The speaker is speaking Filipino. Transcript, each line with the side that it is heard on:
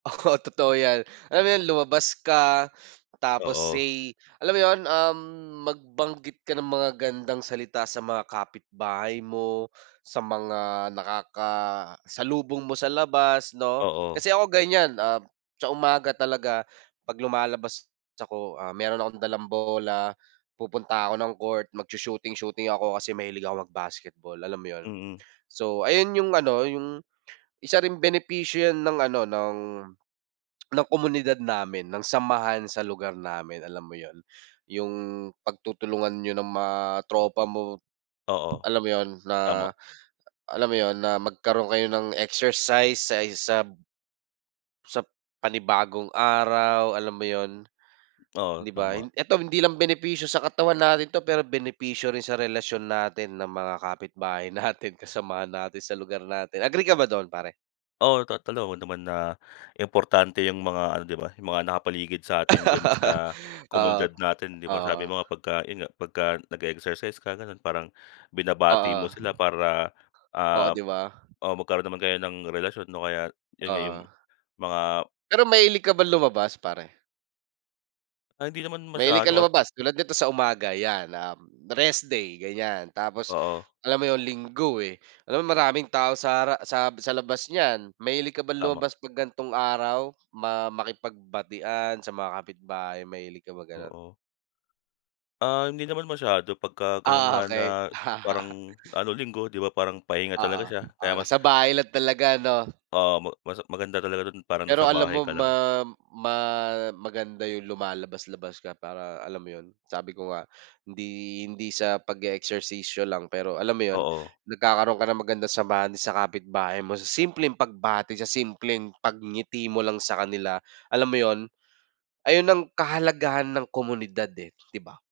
right: Oo totoo yan. Alam mo yun, lumabas ka tapos
left: Oo.
right: say alam mo yun, um, magbanggit ka ng magagandang salita sa mga kapitbahay mo, sa mga nakakasalubong mo sa labas 'no.
left: Oo.
right: Kasi ako ganyan, ah, sa umaga talaga 'pag lumalabas ako, ah, meron akong dalang bola, pupunta ako ng court. Magshu-shooting-shooting ako kasi mahilig ako mag-basketball alam mo yun.
left: Mm.
right: So ayun yung ano yung isa ring benepisyo yan ng ano ng ng komunidad namin, ng samahan sa lugar namin alam mo yun, yung pagtutulungan niyo ng mga tropa mo,
left: Oo,
right: alam mo yun.
left: tama.
right: Na alam mo yun, na magkaroon kayo ng exercise sa isab sa panibagong araw, alam mo yun,
left: Oo,
right: 'di ba?
left: tama.
right: Hin eto hindi lang benepisyo sa katawan natin 'to pero benepisyo rin sa relasyon natin ng mga kapitbahay natin, kasamahan natin sa lugar natin. Agree ka ba dun pare?
left: Oo to alam mo naman na importante yung mga ano 'di ba yung mga nakapaligid sa atin diyan sa
right: Oo,
left: komunidad natin 'di ba?
right: oo.
left: Sabi mo nga pagka yun nga, pagka nag-e-exercise ka ganon, parang binabati mo
right: Oo.
left: sila para,
right: Oo
left: ah,
right: 'di ba?
left: oh, magkaroon naman kayo ng relasyon 'no? Kaya yun nga yung
right: Oo.
left: mga
right: Pero mahilig ka ba lumabas pare?
left: Ay hindi naman
right: Mahilig ka
left: masyado kasi
right: lumabas? Tulad nito sa umaga yan, um, rest day ganyan. Tapos
left: Oo.
right: alam mo yun Linggo eh, alam mo maraming tao sa ra sa sa labas niyan. Mahilig ka ba
left: Tama.
right: lumabas 'pag gan'tong araw? Ma makipagbatian sa mga kapitbahay? Mahilig ka bang ganun?
left: Oo. Ah, hindi naman masyado, pagka ganon
right: Ah
left: nga na
right: okey.
left: parang ano, Linggo 'di ba? Parang pahinga talaga
right: Oo,
left: siya
right: oo
left: kaya mas
right: nasa bahay lang talaga ano?
left: oo, ma mas maganda talaga dun parang nasa
right: Pero alam
left: bahay
right: mo,
left: ka lang.
right: ma ma maganda yung lumalabas-labas ka para alam mo yun, sabi ko nga hindi hindi sa pag-e-eksersisyo lang pero alam mo yun,
left: Oo.
right: nagkakaroon ka ng magandang samahan sa kapitbahay mo sa simpleng pagbati, sa simpleng pagngiti mo lang sa kanila, alam mo yun. Ayun ang kahalagahan ng komunidad eh, 'di ba?